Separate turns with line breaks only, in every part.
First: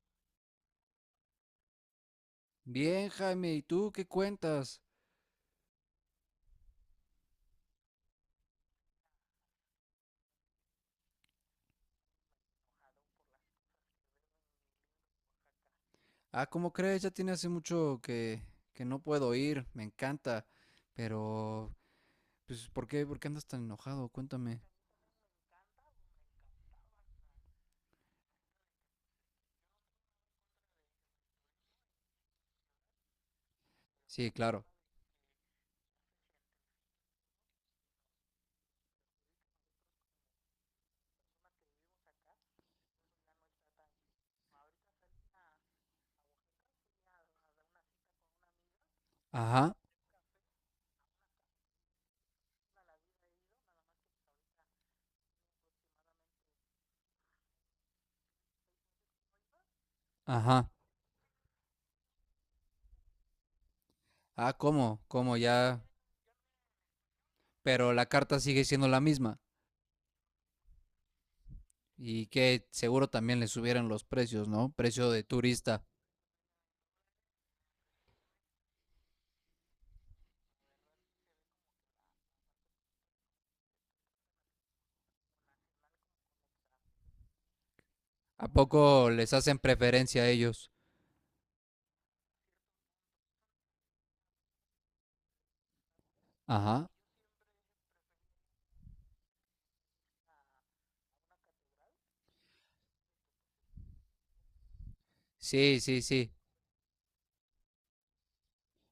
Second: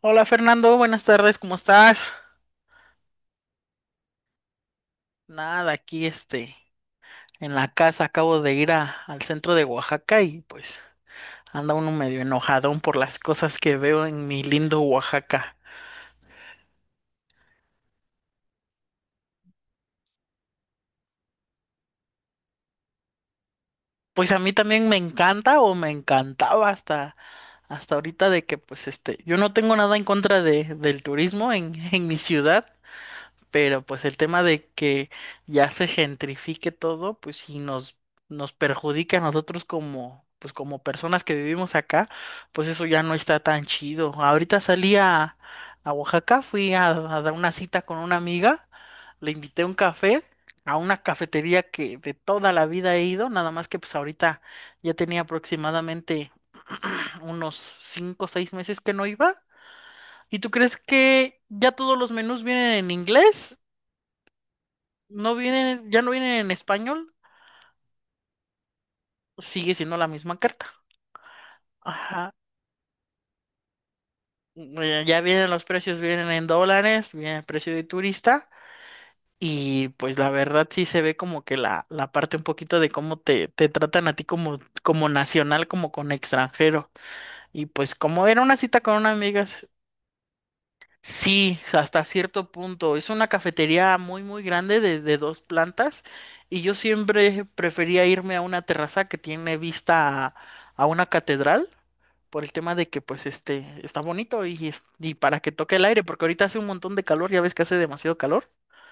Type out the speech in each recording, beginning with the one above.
Hola Fernando, buenas tardes, ¿cómo estás?
Bien, Jaime, ¿y tú qué cuentas?
Nada, aquí en la casa acabo de al centro de Oaxaca y pues anda uno medio enojadón por las cosas que veo en mi lindo Oaxaca.
Ah, ¿cómo crees? Ya tiene hace mucho que no puedo ir, me encanta. Pero, pues, ¿por qué? ¿Por qué andas tan enojado?
Pues a mí
Cuéntame.
también me encanta o me encantaba hasta ahorita de que pues yo no tengo nada en contra del turismo en, en mi ciudad, pero pues el
Sí,
tema de
claro.
que ya se gentrifique todo, pues sí nos perjudica a nosotros como, pues como personas que vivimos acá, pues eso ya no está tan chido. Ahorita a Oaxaca, fui a dar una cita con una amiga, le invité un
Ajá,
café a una cafetería que de toda la vida he ido, nada más que pues ahorita ya tenía aproximadamente unos 5 o 6 meses que no iba. ¿Y tú
ajá.
crees que ya todos los menús vienen en inglés?
Ah, ¿cómo?
No
¿Cómo ya?
vienen, ya no vienen en español,
Pero la carta sigue siendo la misma.
sigue siendo la misma carta.
Y
Ajá.
que seguro también les subieron los precios, ¿no? Precio
Ya
de
vienen los
turista.
precios, vienen en dólares, viene el precio de turista. Y pues la verdad sí se ve como que la parte un poquito de cómo te tratan a ti como, como nacional, como con extranjero. Y pues como era
¿A
una cita con una
poco les
amiga,
hacen preferencia a ellos?
sí, hasta cierto punto. Es una cafetería muy, muy grande de dos plantas. Y yo
Ajá.
siempre prefería irme a una terraza que tiene vista a una catedral por el tema de que pues está bonito y y para que toque
Sí,
el
sí,
aire, porque
sí.
ahorita hace un montón de calor, ya ves que hace demasiado calor.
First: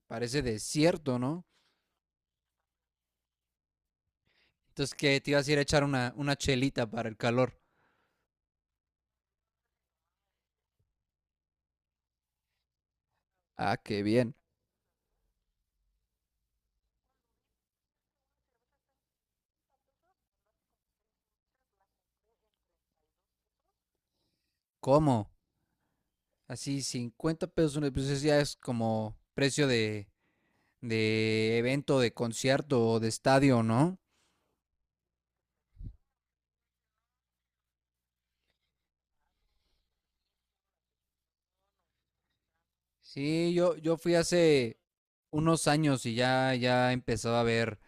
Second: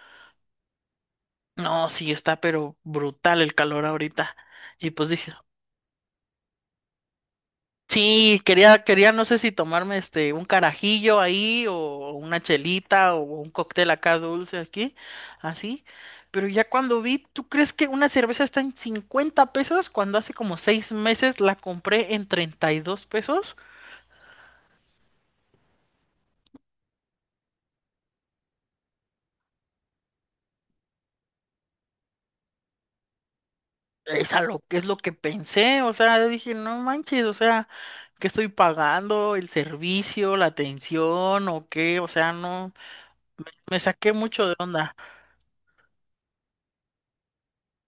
Parece desierto, ¿no?
No, sí está, pero brutal el calor ahorita. Y
Entonces,
pues
¿qué?
dije,
Te ibas a ir a echar una chelita para el calor.
sí, quería, no sé si tomarme un carajillo ahí o una chelita o un
Ah,
cóctel
qué
acá
bien.
dulce aquí, así. Pero ya cuando vi, ¿tú crees que una cerveza está en 50 pesos cuando hace como 6 meses la compré en 32 pesos?
¿Cómo? Así, 50 pesos una, pues eso ya es como precio de evento, de concierto o de estadio, ¿no?
Es a lo que es lo que pensé, o sea, yo dije, no manches, o sea, ¿qué estoy pagando? ¿El servicio, la atención o qué? O sea, no,
Sí,
me
yo
saqué
fui
mucho de
hace
onda.
unos años y ya empezaba a ver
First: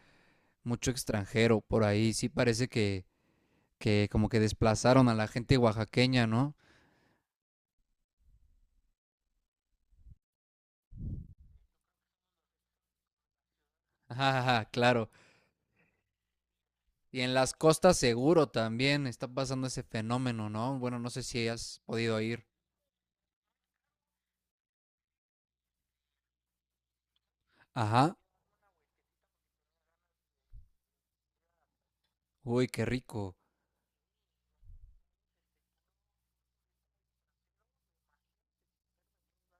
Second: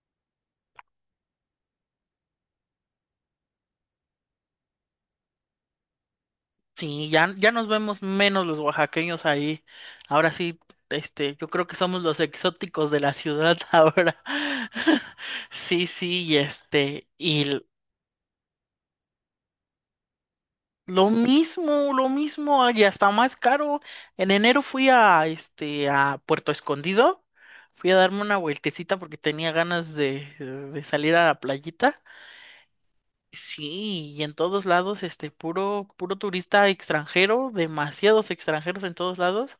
mucho extranjero por ahí. Sí parece que como que desplazaron a la gente oaxaqueña, ¿no?
Sí, ya nos vemos menos los oaxaqueños ahí. Ahora sí, yo creo que somos los exóticos de la ciudad ahora.
Ajá, claro.
Sí, sí, y
Y en las costas seguro también está pasando ese fenómeno, ¿no? Bueno,
lo
no sé si has
mismo, lo
podido ir.
mismo, y hasta más caro. En enero fui a a Puerto Escondido, fui a
Ajá.
darme una vueltecita porque tenía ganas de salir a la playita.
Uy, qué rico.
Sí, y en todos lados, puro, puro turista extranjero, demasiados extranjeros en todos lados.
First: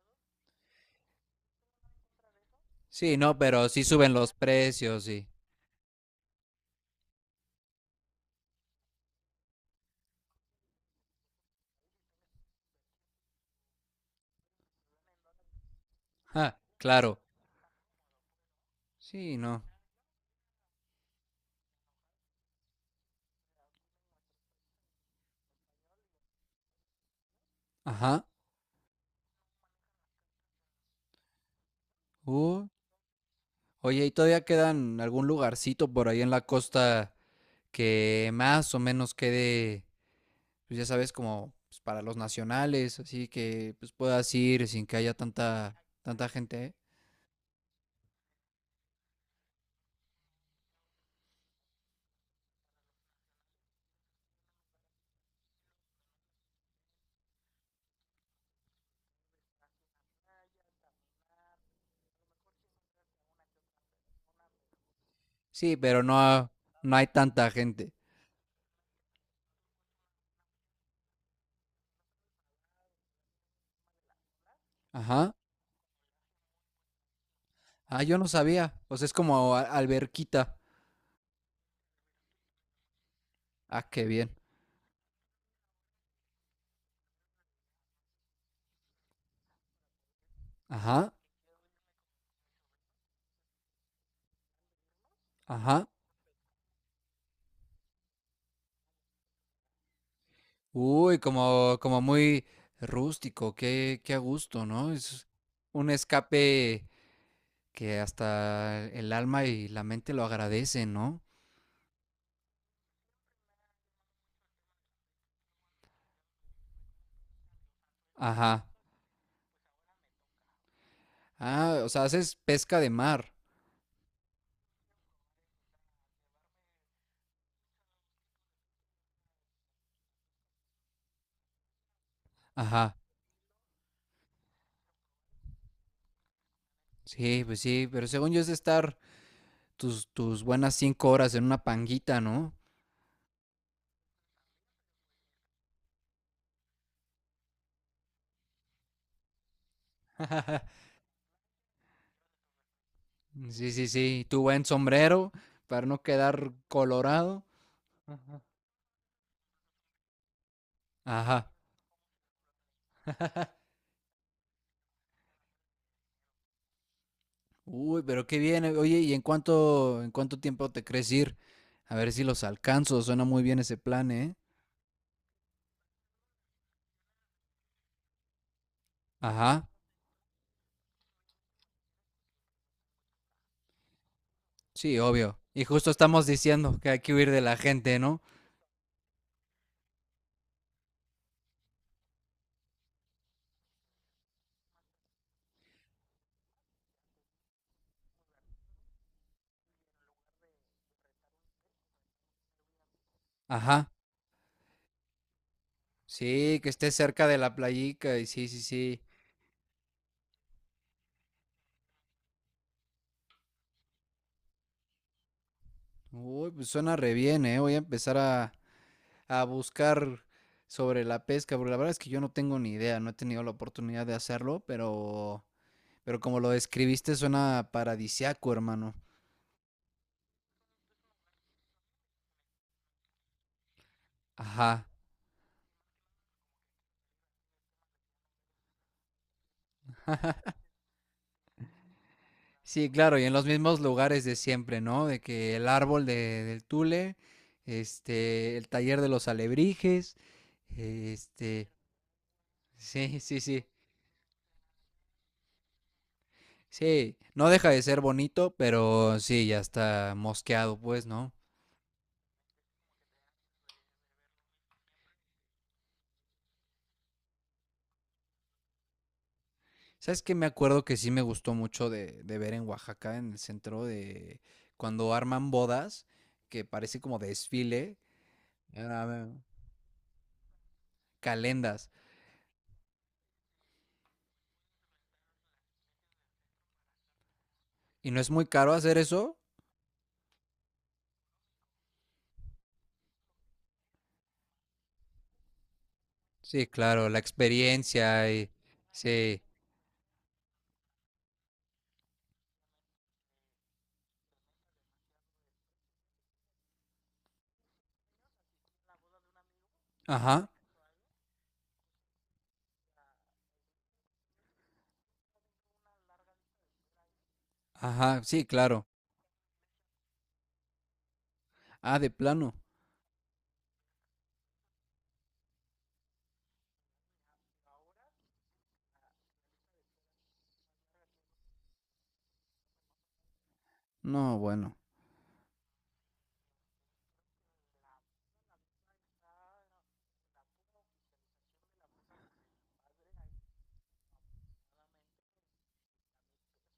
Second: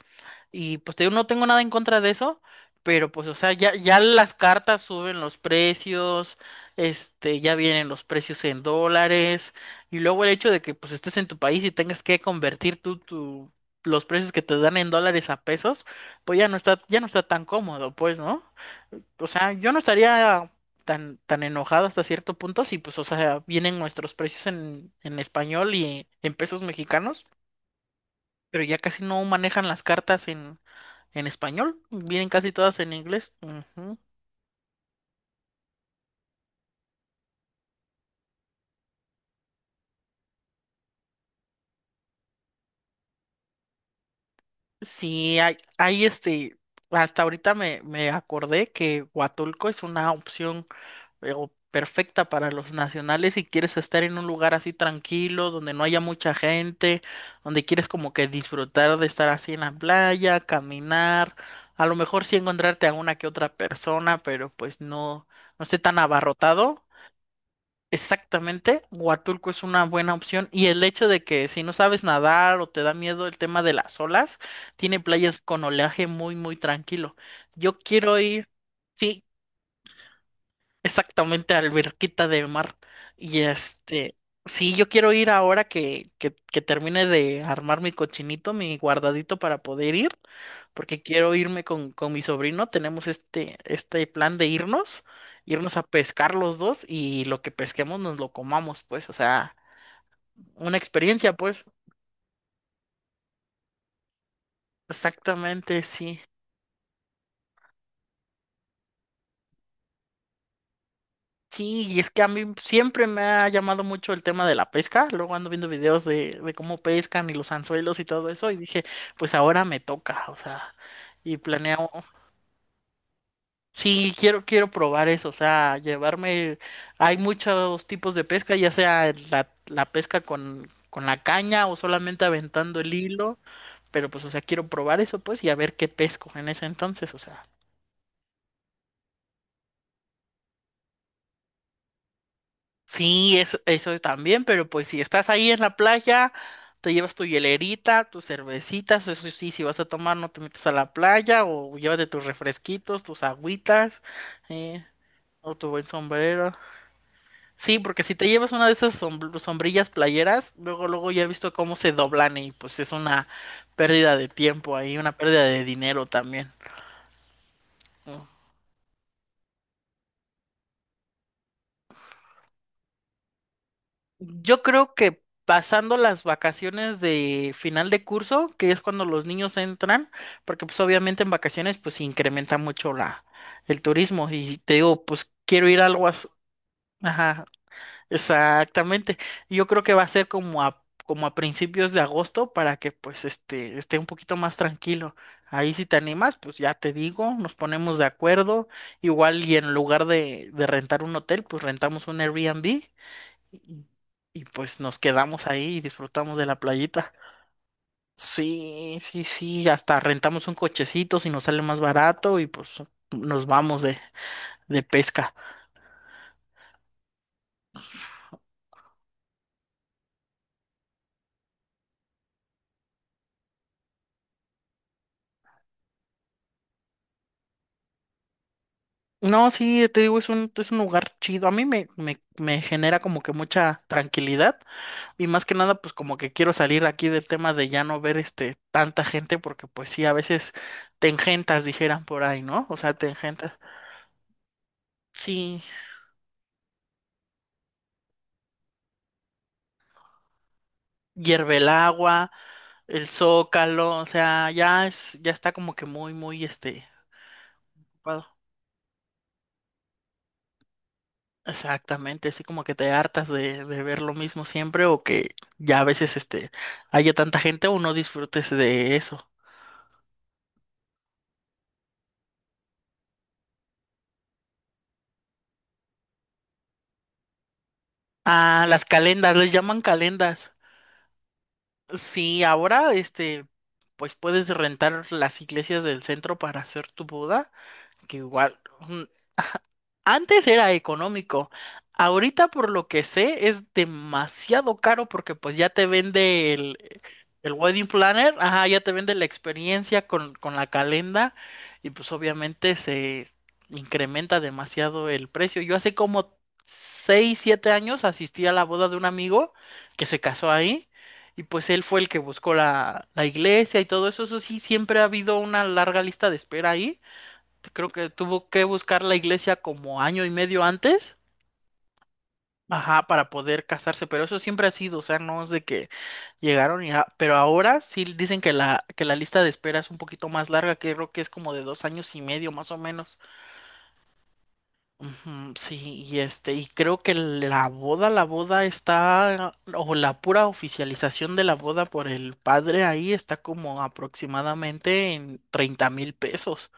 Y pues te digo, no tengo nada en contra de eso, pero
Sí,
pues, o
no,
sea,
pero sí
ya
suben
las
los
cartas
precios,
suben
sí.
los precios, ya vienen los precios en dólares, y luego el hecho de que pues estés en tu país y tengas que convertir los precios que te dan en dólares a pesos, pues
Ah,
ya no
claro.
está tan cómodo, pues, ¿no? O
Sí,
sea,
no.
yo no estaría tan enojado hasta cierto punto si pues, o sea, vienen nuestros precios en español y en pesos mexicanos,
Ajá.
pero ya casi no manejan las cartas en español, vienen casi
Uh,
todas en inglés. Ujú.
oye, ¿y todavía quedan algún lugarcito por ahí en la costa que más o menos pues ya sabes, como pues, para los nacionales, así que pues puedas ir sin que haya
Sí,
tanta
hay
tanta gente, eh?
hasta ahorita me acordé que Huatulco es una opción o perfecta para los nacionales si quieres estar en un lugar así tranquilo, donde no haya mucha gente, donde quieres como que disfrutar de estar así en la playa, caminar, a lo mejor sí encontrarte a una que otra persona, pero pues no, no
Sí,
esté tan
pero
abarrotado.
no hay tanta gente.
Exactamente, Huatulco es una buena opción y el hecho de que si no sabes nadar o te da miedo el tema de las olas, tiene
Ajá.
playas con oleaje muy, muy tranquilo. Yo
Ah,
quiero
yo no
ir,
sabía. Pues es
sí,
como alberquita.
exactamente, alberquita de mar. Y
Ah, qué
este,
bien.
sí, yo quiero ir ahora que termine de armar mi cochinito, mi guardadito para poder ir, porque
Ajá.
quiero irme con mi sobrino. Tenemos este plan de irnos a
Ajá.
pescar los dos y lo que pesquemos nos lo comamos, pues, o sea, una
Uy,
experiencia, pues.
como, como muy rústico, qué, qué a gusto, ¿no? Es
Exactamente,
un
sí.
escape que hasta el alma y la mente lo agradecen, ¿no?
Sí, y es que a mí siempre me ha llamado mucho el tema de la pesca. Luego ando viendo videos de cómo pescan y los anzuelos y todo eso. Y
Ajá.
dije, pues ahora me toca, o sea, y
Ah, o
planeo.
sea, haces pesca de mar.
Sí, quiero probar eso, o sea, llevarme. Hay muchos tipos de pesca, ya sea la pesca con la caña o solamente aventando el
Ajá.
hilo. Pero pues, o sea, quiero probar eso, pues, y a ver qué pesco en ese entonces, o
Sí,
sea.
pues sí, pero según yo es de estar tus buenas 5 horas en una panguita, ¿no?
Sí, es, eso también, pero pues si estás ahí en la playa, te llevas tu hielerita, tus cervecitas, eso sí, si vas a tomar no te metes a la playa o llévate tus refresquitos, tus
Sí, sí,
agüitas,
sí, tu buen
eh,
sombrero
o tu buen
para no
sombrero.
quedar colorado.
Sí, porque si te
Ajá.
llevas una de esas sombrillas playeras, luego, luego ya he visto
Ajá.
cómo se doblan y pues es una pérdida de tiempo ahí, una pérdida de dinero también.
Uy, pero qué bien. Eh, oye, ¿y en cuánto tiempo te crees ir? A ver si los alcanzo. Suena muy bien ese plan, ¿eh?
Yo creo que pasando las vacaciones de final de curso, que es cuando los niños
Ajá.
entran, porque pues obviamente en vacaciones pues incrementa mucho la el turismo y te
Sí,
digo, pues
obvio. Y
quiero ir a
justo
algo
estamos
así.
diciendo que hay que huir de
Ajá,
la gente, ¿no?
exactamente. Yo creo que va a ser como a principios de agosto para que pues esté un poquito más tranquilo. Ahí si te animas, pues ya te digo, nos ponemos de acuerdo. Igual y en lugar de rentar un hotel, pues rentamos un Airbnb y,
Ajá.
y pues nos quedamos ahí y disfrutamos de la
Sí, que esté
playita.
cerca de la playica y sí, sí,
Sí,
sí.
sí, sí, hasta rentamos un cochecito si nos sale más barato y pues nos vamos de pesca.
Uy, pues suena re bien, ¿eh? Voy a empezar a buscar sobre la pesca, porque la verdad es que yo no tengo ni idea, no he tenido la oportunidad de hacerlo, pero como lo describiste, suena paradisiaco, hermano.
No, sí, te digo, es es un lugar chido. A mí me genera como que mucha tranquilidad
Ajá.
y más que nada pues como que quiero salir aquí del tema de ya no ver tanta gente porque pues sí, a veces te engentas, dijeran por ahí, ¿no? O
Sí,
sea, te
claro, y en los
engentas.
mismos lugares de siempre, ¿no? De que
Sí,
el árbol del tule, este, el taller de los alebrijes,
hierve el
este,
agua. El
sí, sí, sí,
Zócalo, o sea, ya es, ya está como que muy, muy,
sí, no deja de ser
ocupado.
bonito, pero sí, ya está mosqueado, pues, ¿no?
Exactamente, así como que te hartas de ver lo mismo siempre o que ya a veces, haya tanta gente o no disfrutes de eso.
¿Sabes qué? Me acuerdo que sí me gustó mucho de ver en Oaxaca, en el centro de, cuando arman bodas, que parece como desfile,
Ah, las
ah,
calendas, les llaman calendas.
calendas,
Sí, ahora, pues puedes rentar las iglesias del centro para hacer tu boda.
y
Que
no es muy
igual
caro hacer eso.
antes era económico, ahorita por lo que sé es demasiado caro porque pues ya te vende
Sí, claro, la
el wedding
experiencia
planner,
y
ajá, ya te vende la
sí.
experiencia con la calenda y pues obviamente se incrementa demasiado el precio. Yo hace como 6 7 años asistí a la boda de un amigo que se casó
Ajá,
ahí y pues él fue el que buscó la iglesia y todo eso. Eso sí, siempre ha habido una larga lista de espera ahí, creo que
ajá, sí,
tuvo que
claro.
buscar la iglesia como año y medio antes,
Ah, de plano.
ajá, para poder casarse, pero eso siempre ha sido, o sea, no es de que llegaron y, ah, pero ahora sí dicen que que la lista de espera es un poquito más larga, que creo que es como de 2 años y medio más o menos.
No, bueno.
Ujú, sí, creo que la boda está, o la pura oficialización de la boda por el padre ahí está como aproximadamente en 30,000 pesos.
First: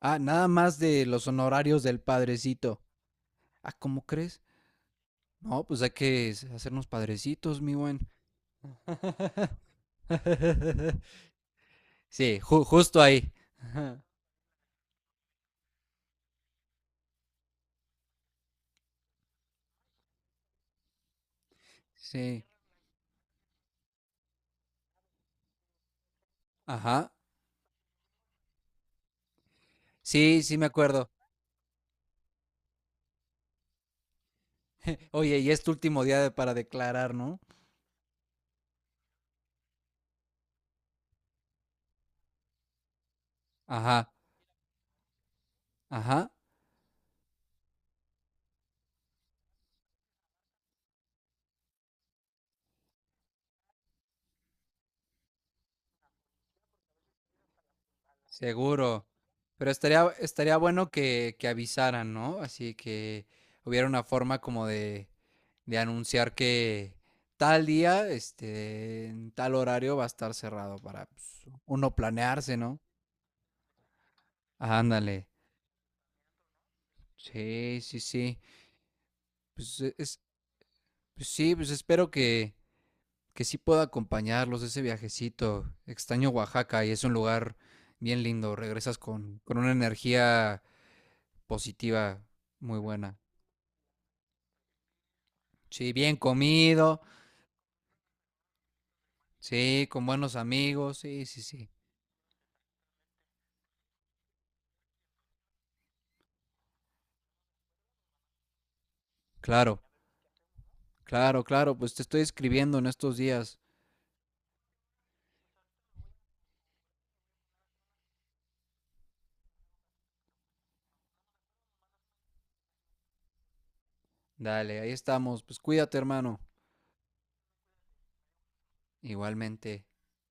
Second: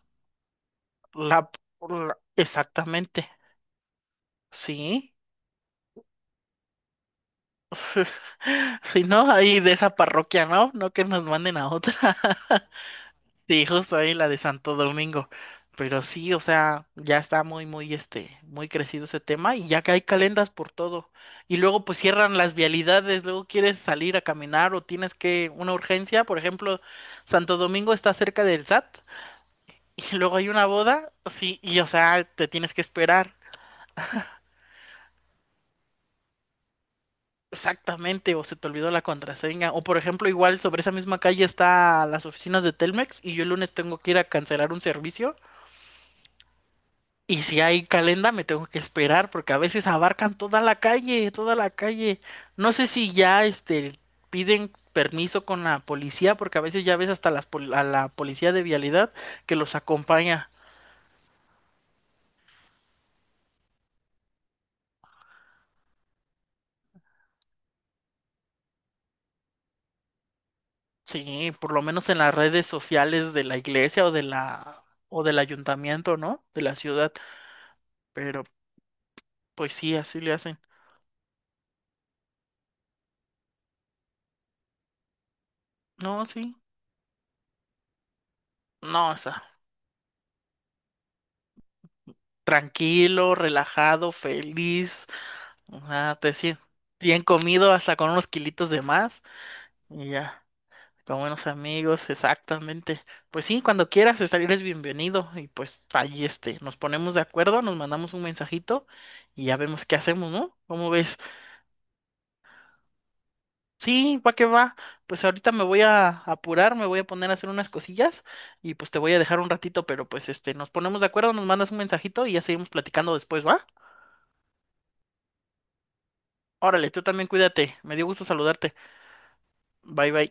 Ah, nada más de los
La,
honorarios del padrecito.
exactamente,
Ah, ¿cómo crees?
sí.
No, pues hay que hacernos padrecitos, mi buen.
Si no, ahí de esa parroquia, ¿no? No que nos manden a otra.
Sí, justo ahí.
Sí, justo
Ajá,
ahí la de Santo Domingo. Pero sí, o sea, ya está muy, muy, muy crecido ese tema y ya que hay calendas por todo. Y luego pues cierran
sí,
las vialidades, luego quieres salir a caminar o tienes que una urgencia, por ejemplo,
ajá.
Santo Domingo está cerca del SAT y luego
Sí,
hay
sí
una
me acuerdo.
boda, sí, y o sea, te tienes que esperar.
Oye, y es tu último para declarar, ¿no?
Exactamente, o se te olvidó la contraseña. O por ejemplo, igual sobre esa misma calle está las oficinas de Telmex y yo el lunes tengo que
Ajá,
ir a cancelar un servicio.
ajá.
Y si hay calenda, me tengo que esperar porque a veces abarcan toda la calle, toda la calle. No sé si ya piden permiso con la policía porque a veces ya ves hasta las a la policía de
Seguro.
vialidad que
Pero
los acompaña.
estaría bueno que avisaran, ¿no? Así que hubiera una forma como de anunciar que tal día, este, en tal horario va a estar cerrado para pues,
Sí, por lo
uno
menos en las
planearse,
redes
¿no?
sociales de la iglesia o de la
Ándale.
o del ayuntamiento, ¿no? De la ciudad.
Sí, sí, sí.
Pero pues sí, así
Es,
le hacen.
pues sí, pues espero que sí pueda acompañarlos ese viajecito.
No,
Extraño
sí.
Oaxaca y es un lugar bien lindo. Regresas
No, está
con una energía positiva muy buena.
tranquilo, relajado, feliz. O
Sí,
sea,
bien
te sientes
comido,
bien comido, hasta con unos kilitos de más.
sí, con
Y
buenos
ya,
amigos,
con
sí, sí,
buenos
sí.
amigos, exactamente. Pues sí, cuando quieras estar, eres bienvenido. Y pues ahí nos ponemos de acuerdo, nos mandamos un mensajito y ya
Claro,
vemos qué hacemos, ¿no? ¿Cómo ves?
claro, claro, pues te estoy escribiendo en estos días.
Sí, va que va. Pues ahorita me voy a apurar, me voy a poner a hacer unas cosillas y pues te voy a dejar un ratito, pero pues nos ponemos de acuerdo, nos mandas un mensajito y ya seguimos platicando después, ¿va?
Dale, ahí estamos. Pues cuídate, hermano.
Órale, tú también cuídate. Me dio gusto saludarte.
Igualmente.
Bye bye.